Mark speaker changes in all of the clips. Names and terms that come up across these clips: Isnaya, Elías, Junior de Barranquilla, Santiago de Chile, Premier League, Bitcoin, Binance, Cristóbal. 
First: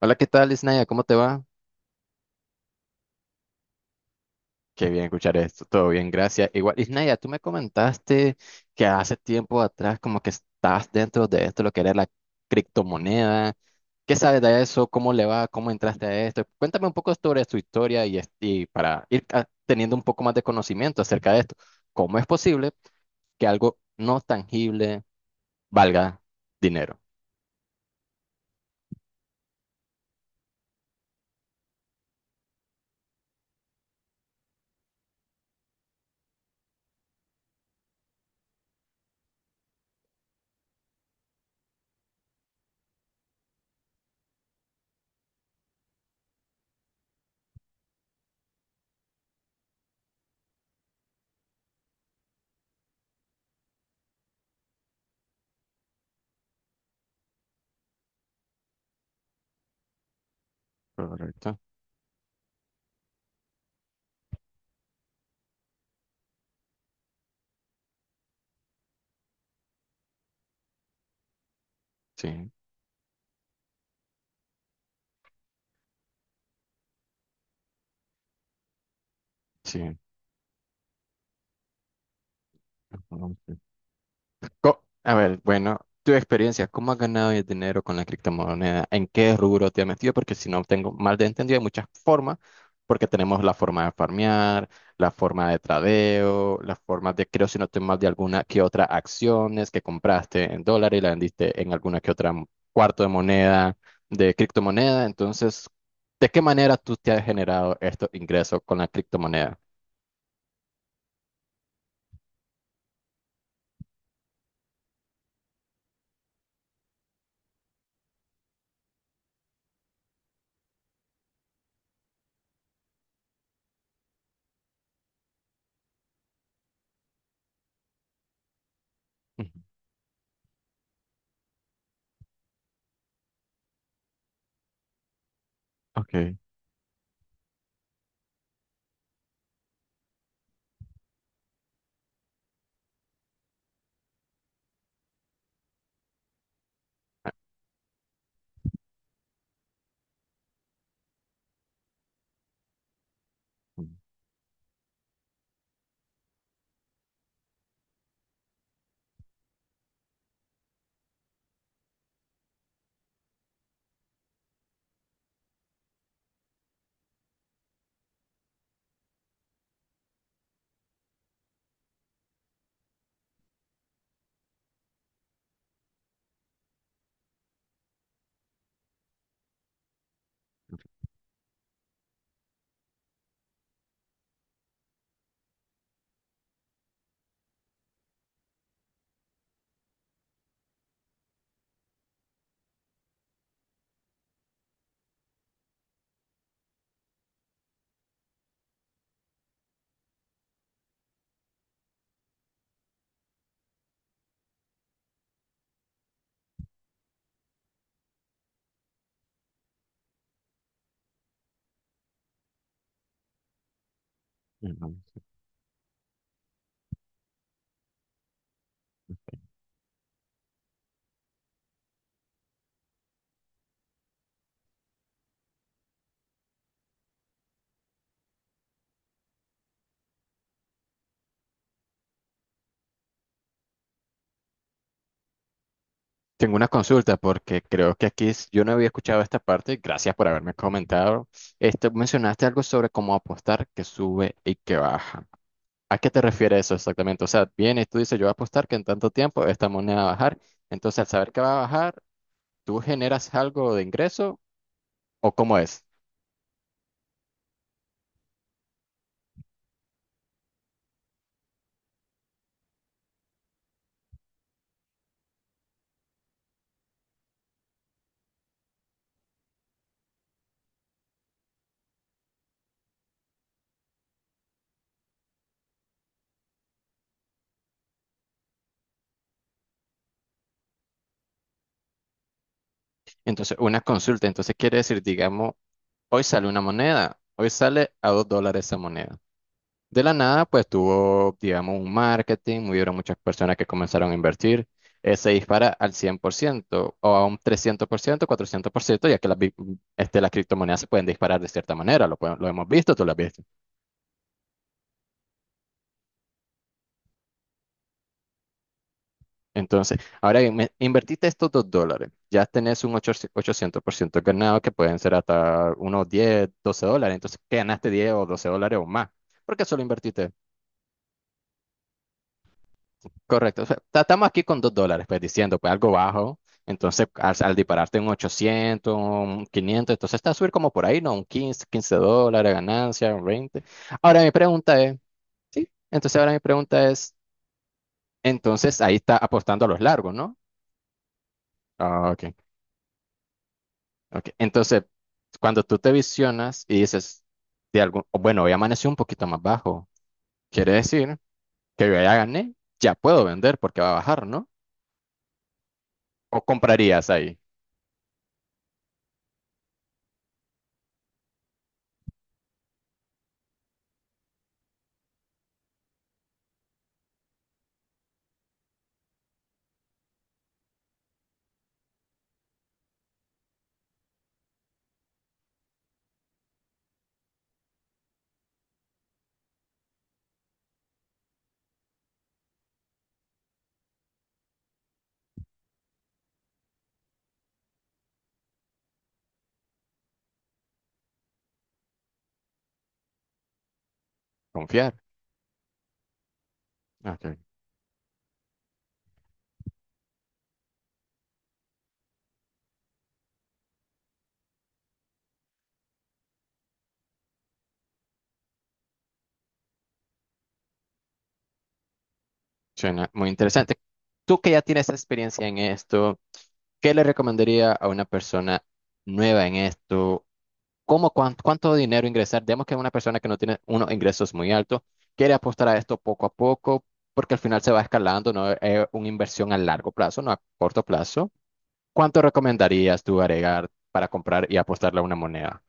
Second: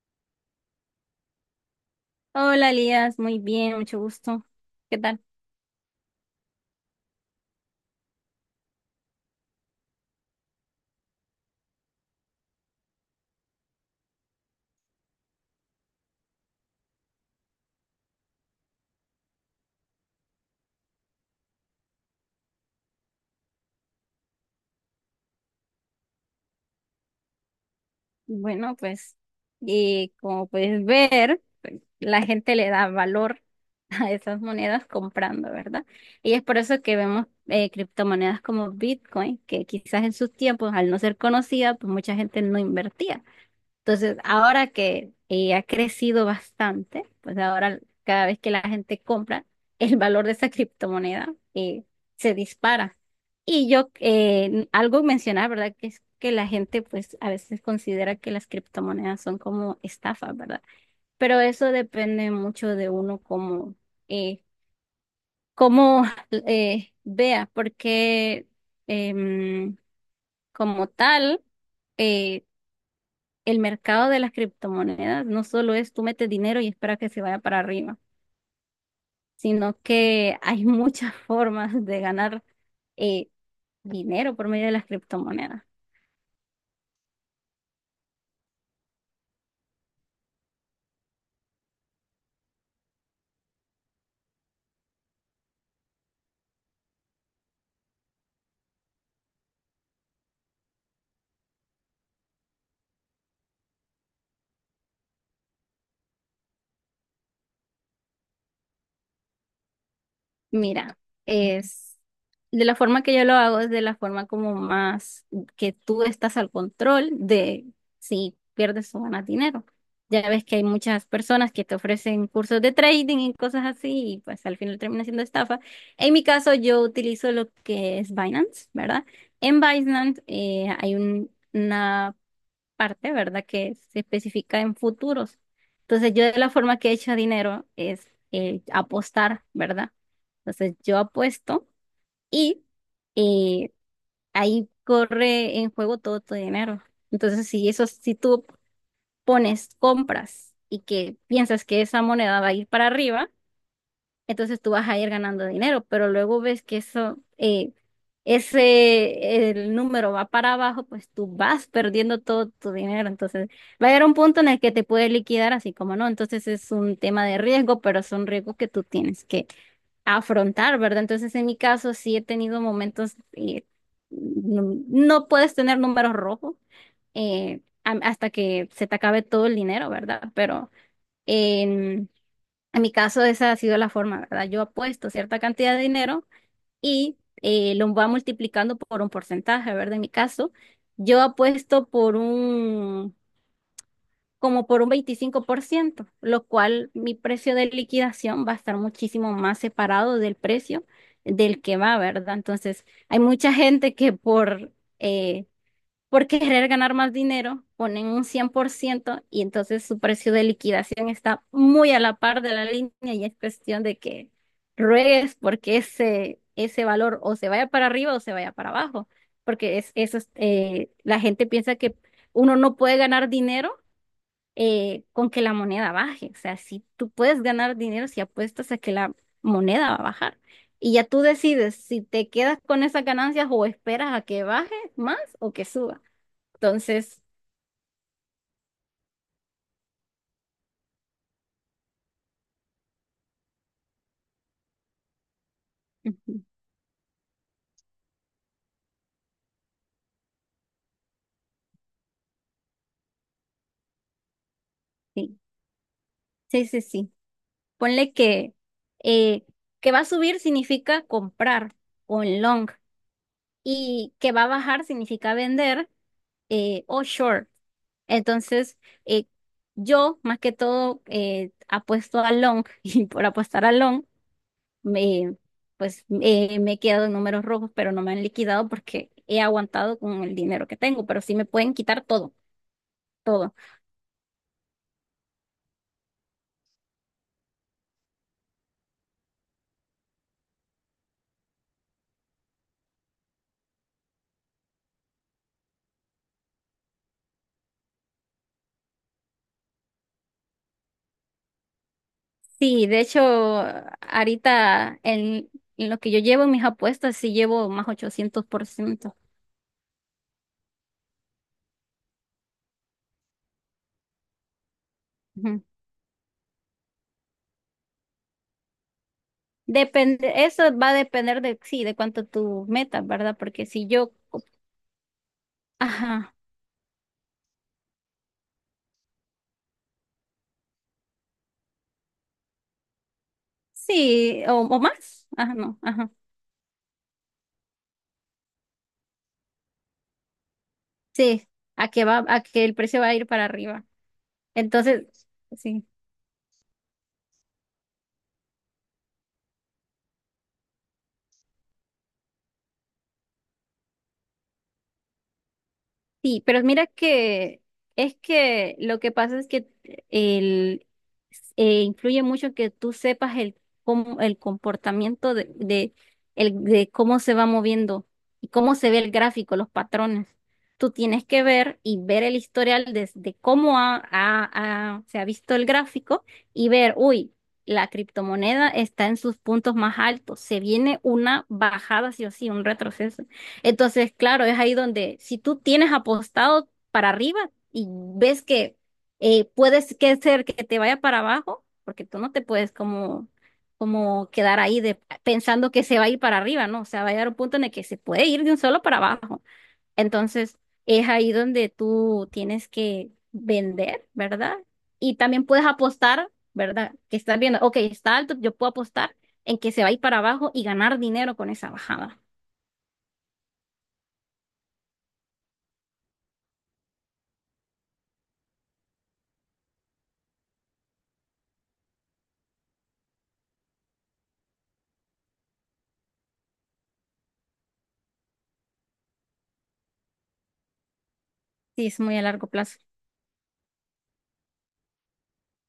Speaker 1: Hola, ¿qué tal, Isnaya? ¿Cómo te va?
Speaker 2: Hola, Elías, muy bien, mucho gusto.
Speaker 1: Qué
Speaker 2: ¿Qué
Speaker 1: bien
Speaker 2: tal?
Speaker 1: escuchar esto. Todo bien, gracias. Igual, Isnaya, tú me comentaste que hace tiempo atrás como que estás dentro de esto, lo que era la criptomoneda. ¿Qué sabes de eso? ¿Cómo le va? ¿Cómo entraste a esto? Cuéntame un poco sobre tu historia y, para ir teniendo un poco más de conocimiento acerca de esto. ¿Cómo es posible que algo no tangible valga dinero?
Speaker 2: Bueno, pues, y como puedes ver, pues, la gente le da valor a esas monedas comprando, ¿verdad? Y es por eso que vemos criptomonedas como Bitcoin, que quizás en sus tiempos, al no ser conocida, pues mucha gente no invertía. Entonces, ahora que ha crecido bastante, pues ahora cada vez que la gente compra, el valor de esa criptomoneda se dispara. Y yo, algo mencionar, ¿verdad? Que es que la gente, pues a veces considera que las criptomonedas son como estafas, ¿verdad? Pero
Speaker 1: Correcto.
Speaker 2: eso depende mucho de uno como, eh, cómo vea, porque em, como tal, eh,
Speaker 1: Sí,
Speaker 2: el mercado de las criptomonedas no solo es tú metes dinero y esperas que se vaya para arriba, sino
Speaker 1: sí.
Speaker 2: que hay muchas formas de ganar eh, dinero por medio de las
Speaker 1: A ver,
Speaker 2: criptomonedas.
Speaker 1: bueno, tu experiencia, ¿cómo has ganado el dinero con la criptomoneda? ¿En qué rubro te has metido? Porque si no tengo mal de entendido, hay muchas formas, porque tenemos la forma de farmear, la forma de tradeo, la forma de, creo si no estoy mal, de alguna que otra acciones que compraste en dólar y la vendiste en alguna que otra cuarto de moneda, de criptomoneda. Entonces, ¿de qué manera tú te has generado estos ingresos con la criptomoneda?
Speaker 2: Mira, es de la forma que yo lo hago, es de la forma como más que tú estás al control de si pierdes o ganas dinero. Ya ves que hay muchas personas que te ofrecen cursos de trading y cosas así, y pues al final termina siendo estafa. En mi caso, yo utilizo lo que es Binance, ¿verdad?
Speaker 1: Ujú.
Speaker 2: En Binance hay una parte, ¿verdad? Que se especifica en futuros. Entonces, yo
Speaker 1: Ok.
Speaker 2: de la forma que he hecho dinero es apostar, ¿verdad? Entonces, yo apuesto y eh, ahí corre en juego todo tu dinero. Entonces, si eso, si tú pones compras y que piensas que esa moneda va a ir para arriba,
Speaker 1: Mm,
Speaker 2: entonces tú vas a ir ganando dinero, pero luego ves que eso, ese, el número va para abajo, pues tú vas perdiendo todo tu dinero, entonces va a llegar un punto en el que te puede liquidar, así como no, entonces es un tema de riesgo, pero son riesgos que tú tienes que afrontar, ¿verdad? Entonces en mi caso sí he tenido momentos, no, no puedes tener números rojos hasta que se te acabe todo el dinero, ¿verdad? Pero en mi caso, esa ha sido la forma, ¿verdad? Yo apuesto cierta cantidad de dinero y lo va multiplicando por un porcentaje, ¿verdad? En mi caso, yo apuesto por un, como por un 25%, lo cual mi precio de liquidación va a estar muchísimo más separado del precio del que va, ¿verdad? Entonces, hay mucha gente que eh, por querer ganar más dinero, ponen un 100% y entonces su precio de liquidación está muy a la par de la línea y es cuestión de que
Speaker 1: mm.
Speaker 2: ruegues porque ese valor o se vaya para arriba o se vaya para abajo, porque es, eso es, la gente piensa que uno no puede ganar dinero con que la moneda baje, o sea, si tú puedes ganar dinero si apuestas a que la moneda va a bajar. Y ya tú decides si te quedas con esas ganancias o esperas a que baje más o que suba.
Speaker 1: Tengo una consulta
Speaker 2: Entonces,
Speaker 1: porque creo que yo no había escuchado esta parte. Gracias por haberme comentado. Este, mencionaste algo sobre cómo apostar que sube y que baja. ¿A qué te
Speaker 2: ujú,
Speaker 1: refieres eso exactamente? O sea, vienes, tú dices, yo voy a apostar que en tanto tiempo esta moneda va a bajar. Entonces, al saber que va a bajar, ¿tú generas algo de ingreso o
Speaker 2: sí,
Speaker 1: cómo es?
Speaker 2: sí, sí, sí. Ponle eh, que va a subir significa comprar o en long y que va a bajar significa vender o short. Entonces, eh, yo más que todo apuesto a long y por apostar a long, me, pues me he quedado en números rojos, pero no me han liquidado porque he aguantado con el dinero que tengo, pero sí me pueden quitar todo, todo.
Speaker 1: Entonces, una consulta. Entonces, quiere decir, digamos, hoy sale una moneda, hoy sale a $2 esa moneda. De la nada, pues tuvo, digamos, un marketing, hubieron muchas personas que comenzaron a invertir. Se dispara al 100% o a un 300%, 400%, ya que las, las criptomonedas se pueden disparar de cierta manera, lo, lo hemos
Speaker 2: Sí,
Speaker 1: visto,
Speaker 2: de
Speaker 1: tú lo has
Speaker 2: hecho,
Speaker 1: visto.
Speaker 2: ahorita en lo que yo llevo en mis apuestas, sí llevo más 800%.
Speaker 1: Entonces, ahora bien, invertiste estos dos dólares, ya tenés un ochocientos por ciento ganado que pueden ser
Speaker 2: Ujú.
Speaker 1: hasta unos $10, $12, entonces que ganaste $10 o $12 o más, porque solo invertiste.
Speaker 2: Depende, eso va a depender de, sí, de cuánto tú metas, ¿verdad?
Speaker 1: Correcto. O
Speaker 2: Porque
Speaker 1: sea,
Speaker 2: si yo,
Speaker 1: estamos aquí con $2, pues diciendo, pues algo
Speaker 2: ajá,
Speaker 1: bajo. Entonces, al dispararte un 800 un 500, entonces está a subir como por ahí, ¿no? Un quince dólares, ganancia, un veinte. Ahora mi
Speaker 2: sí,
Speaker 1: pregunta
Speaker 2: o
Speaker 1: es,
Speaker 2: más, ajá,
Speaker 1: sí,
Speaker 2: no, ajá,
Speaker 1: entonces ahora mi pregunta es, entonces ahí está apostando a los largos, ¿no?
Speaker 2: sí, a que
Speaker 1: Ah,
Speaker 2: va,
Speaker 1: ok,
Speaker 2: a que el precio va a ir para arriba.
Speaker 1: ok. Entonces,
Speaker 2: Entonces,
Speaker 1: cuando tú
Speaker 2: sí.
Speaker 1: te visionas y dices, de algún, o bueno, hoy amaneció un poquito más bajo, quiere decir que yo ya gané, ya puedo vender porque va a bajar, ¿no?
Speaker 2: Sí,
Speaker 1: ¿O
Speaker 2: pero mira
Speaker 1: comprarías ahí?
Speaker 2: que es que lo que pasa es que el, influye mucho que tú sepas el, el comportamiento de, el, de cómo se va moviendo y cómo se ve el gráfico, los patrones. Tú tienes que ver y ver el historial desde cómo se ha visto el gráfico y ver, uy, la criptomoneda está en sus puntos más altos, se viene una bajada sí o sí, un retroceso. Entonces, claro, es ahí donde si tú tienes apostado para arriba y ves que puedes que ser que te vaya para abajo, porque tú no te puedes como, como quedar ahí
Speaker 1: Confiar.
Speaker 2: de, pensando que se va a ir para arriba, ¿no? O sea, va a llegar un
Speaker 1: Ok.
Speaker 2: punto en el que se puede ir de un solo para abajo. Entonces, es ahí donde tú tienes que vender, ¿verdad? Y también puedes apostar, ¿verdad? Que estás viendo, ok, está alto, yo puedo apostar en que se va a ir para abajo y ganar dinero con esa bajada.
Speaker 1: Suena muy interesante. Tú que ya tienes experiencia en esto, ¿qué le recomendaría a una persona nueva en esto? ¿Cómo, cuánto, cuánto dinero ingresar? Digamos que una persona que no tiene unos ingresos muy altos quiere apostar a esto poco a poco porque al final se va escalando, no es una inversión a largo plazo, no a corto plazo.
Speaker 2: Sí, es muy
Speaker 1: ¿Cuánto
Speaker 2: a largo plazo.
Speaker 1: recomendarías tú agregar para comprar y apostarle a una moneda?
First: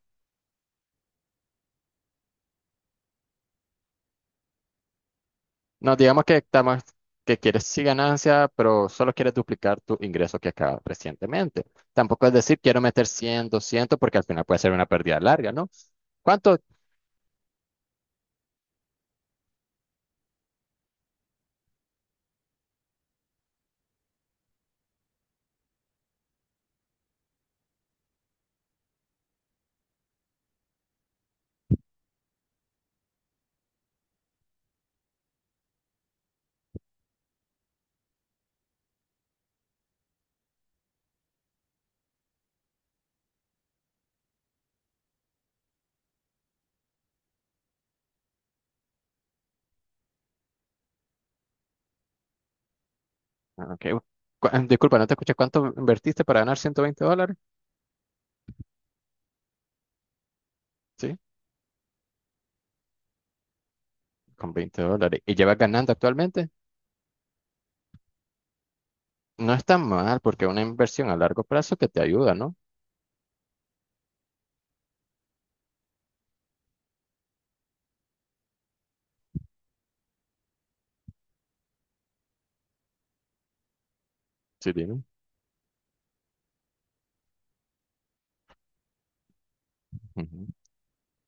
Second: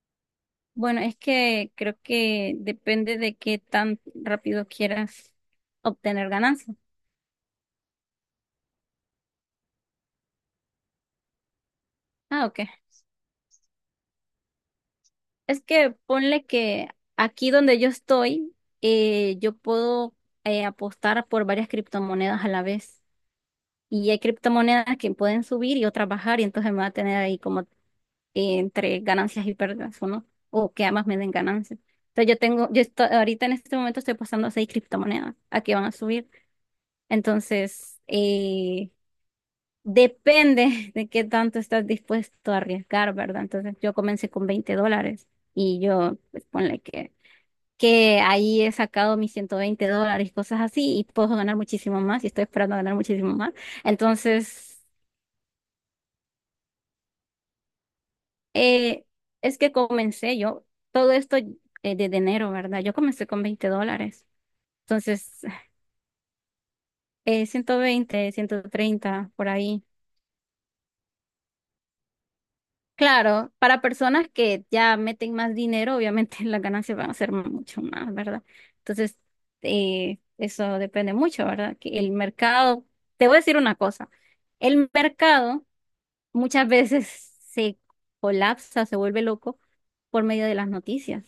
Speaker 2: Bueno, es que creo que depende de qué tan rápido quieras
Speaker 1: No, digamos
Speaker 2: obtener
Speaker 1: que
Speaker 2: ganancia.
Speaker 1: estamos, que quieres sí ganancia, pero solo quieres duplicar tu ingreso que acaba recientemente. Tampoco es
Speaker 2: Ah, ok.
Speaker 1: decir quiero meter 100 200 porque al final puede ser una pérdida larga,
Speaker 2: Es
Speaker 1: ¿no?
Speaker 2: que ponle
Speaker 1: ¿Cuánto?
Speaker 2: que aquí donde yo estoy, yo puedo apostar por varias criptomonedas a la vez. Y hay criptomonedas que pueden subir y otras bajar, y entonces me va a tener ahí como entre ganancias y pérdidas, ¿o no? O que ambas me den ganancias. Entonces yo tengo, yo estoy, ahorita en este momento estoy apostando a seis criptomonedas a que van a subir. Entonces, depende de qué tanto estás dispuesto a arriesgar, ¿verdad? Entonces yo comencé con $20 y yo, pues ponle que ahí he sacado mis $120 cosas así y puedo ganar muchísimo más y estoy esperando ganar muchísimo más.
Speaker 1: Ah, ok.
Speaker 2: Entonces,
Speaker 1: Disculpa, no te escuché. ¿Cuánto invertiste para ganar $120?
Speaker 2: eh, es que comencé yo, todo
Speaker 1: Sí,
Speaker 2: esto desde enero, ¿verdad? Yo comencé con 20 dólares.
Speaker 1: con $20. ¿Y
Speaker 2: Entonces,
Speaker 1: llevas ganando actualmente?
Speaker 2: 120, 130 por
Speaker 1: No está
Speaker 2: ahí.
Speaker 1: mal, porque es una inversión a largo plazo que te ayuda, ¿no?
Speaker 2: Claro, para personas que ya meten más dinero, obviamente las ganancias van a ser mucho más, ¿verdad? Entonces, eso depende mucho, ¿verdad? Que el mercado, te voy a decir una cosa,
Speaker 1: Sí,
Speaker 2: el
Speaker 1: dime.
Speaker 2: mercado muchas veces se colapsa, se vuelve loco por medio
Speaker 1: Ujú,
Speaker 2: de las noticias,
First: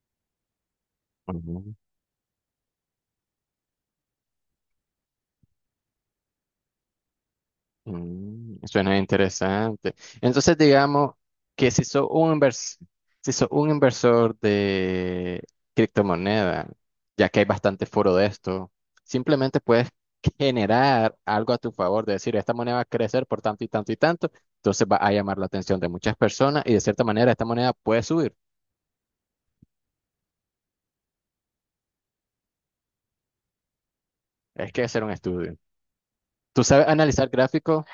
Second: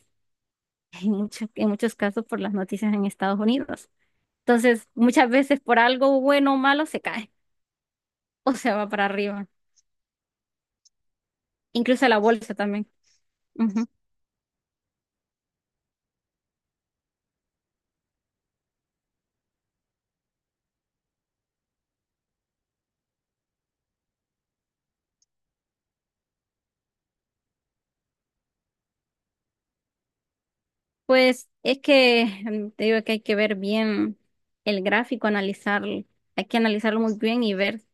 Speaker 2: en
Speaker 1: ujú.
Speaker 2: muchos casos por las noticias en Estados Unidos. Entonces, muchas veces por algo bueno o malo se cae o
Speaker 1: Mm,
Speaker 2: se va
Speaker 1: suena
Speaker 2: para arriba,
Speaker 1: interesante. Entonces, digamos que
Speaker 2: incluso la bolsa también.
Speaker 1: si sos un inversor de criptomoneda, ya que hay bastante foro de esto, simplemente puedes generar algo a tu favor, de decir, esta moneda va a crecer por tanto y tanto y tanto, entonces va a llamar la atención de muchas personas y de cierta manera esta moneda puede subir.
Speaker 2: Pues es que te digo que hay que ver bien
Speaker 1: Es que
Speaker 2: el
Speaker 1: hacer un
Speaker 2: gráfico,
Speaker 1: estudio.
Speaker 2: analizarlo, hay que
Speaker 1: ¿Tú sabes
Speaker 2: analizarlo muy
Speaker 1: analizar
Speaker 2: bien y ver.
Speaker 1: gráficos?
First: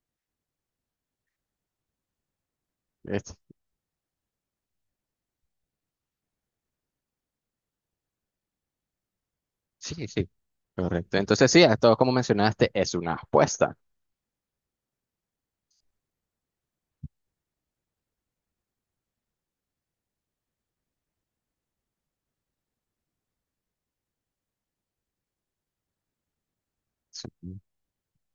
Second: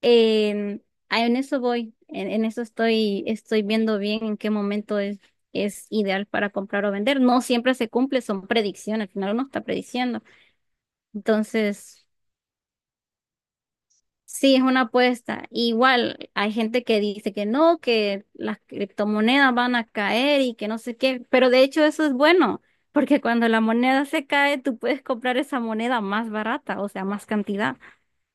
Speaker 2: En, ah, en eso voy, en eso estoy,
Speaker 1: Es-
Speaker 2: estoy viendo bien en qué momento es ideal para comprar o vender. No siempre se cumple, son predicciones, al final uno está
Speaker 1: Sí,
Speaker 2: prediciendo.
Speaker 1: sí. Correcto. Entonces, sí, a todo
Speaker 2: Entonces,
Speaker 1: como mencionaste, es una apuesta.
Speaker 2: sí, es una apuesta. Igual hay gente que dice que no, que las criptomonedas van a caer y que no sé qué, pero de hecho eso es bueno, porque cuando la moneda se cae, tú puedes comprar esa moneda más barata, o sea, más
Speaker 1: Sí.
Speaker 2: cantidad.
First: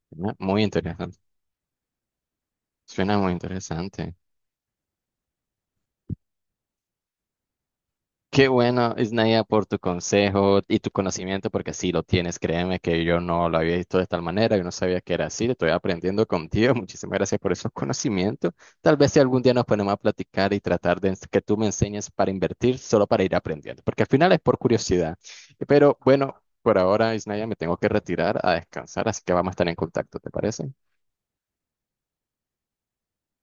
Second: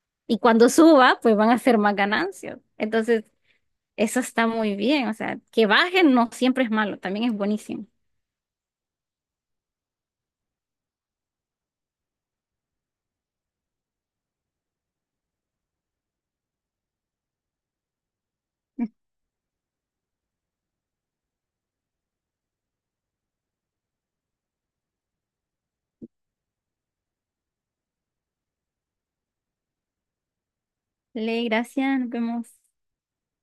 Speaker 1: Suena
Speaker 2: Y
Speaker 1: muy
Speaker 2: cuando
Speaker 1: interesante.
Speaker 2: suba, pues van a ser más ganancias.
Speaker 1: Suena
Speaker 2: Entonces,
Speaker 1: muy interesante.
Speaker 2: eso está muy bien. O sea, que bajen no siempre es malo, también es buenísimo.
Speaker 1: Qué bueno, Isnaya, por tu consejo y tu conocimiento, porque sí lo tienes. Créeme que yo no lo había visto de tal manera, yo no sabía que era así. Estoy aprendiendo contigo. Muchísimas gracias por esos conocimientos. Tal vez si algún día nos ponemos a platicar y tratar de que tú me enseñes para invertir, solo para ir aprendiendo, porque al final es por curiosidad. Pero bueno, por ahora, Isnaya, me tengo que retirar a descansar, así que vamos a estar en contacto, ¿te parece?
Speaker 2: Le, gracias, nos vemos.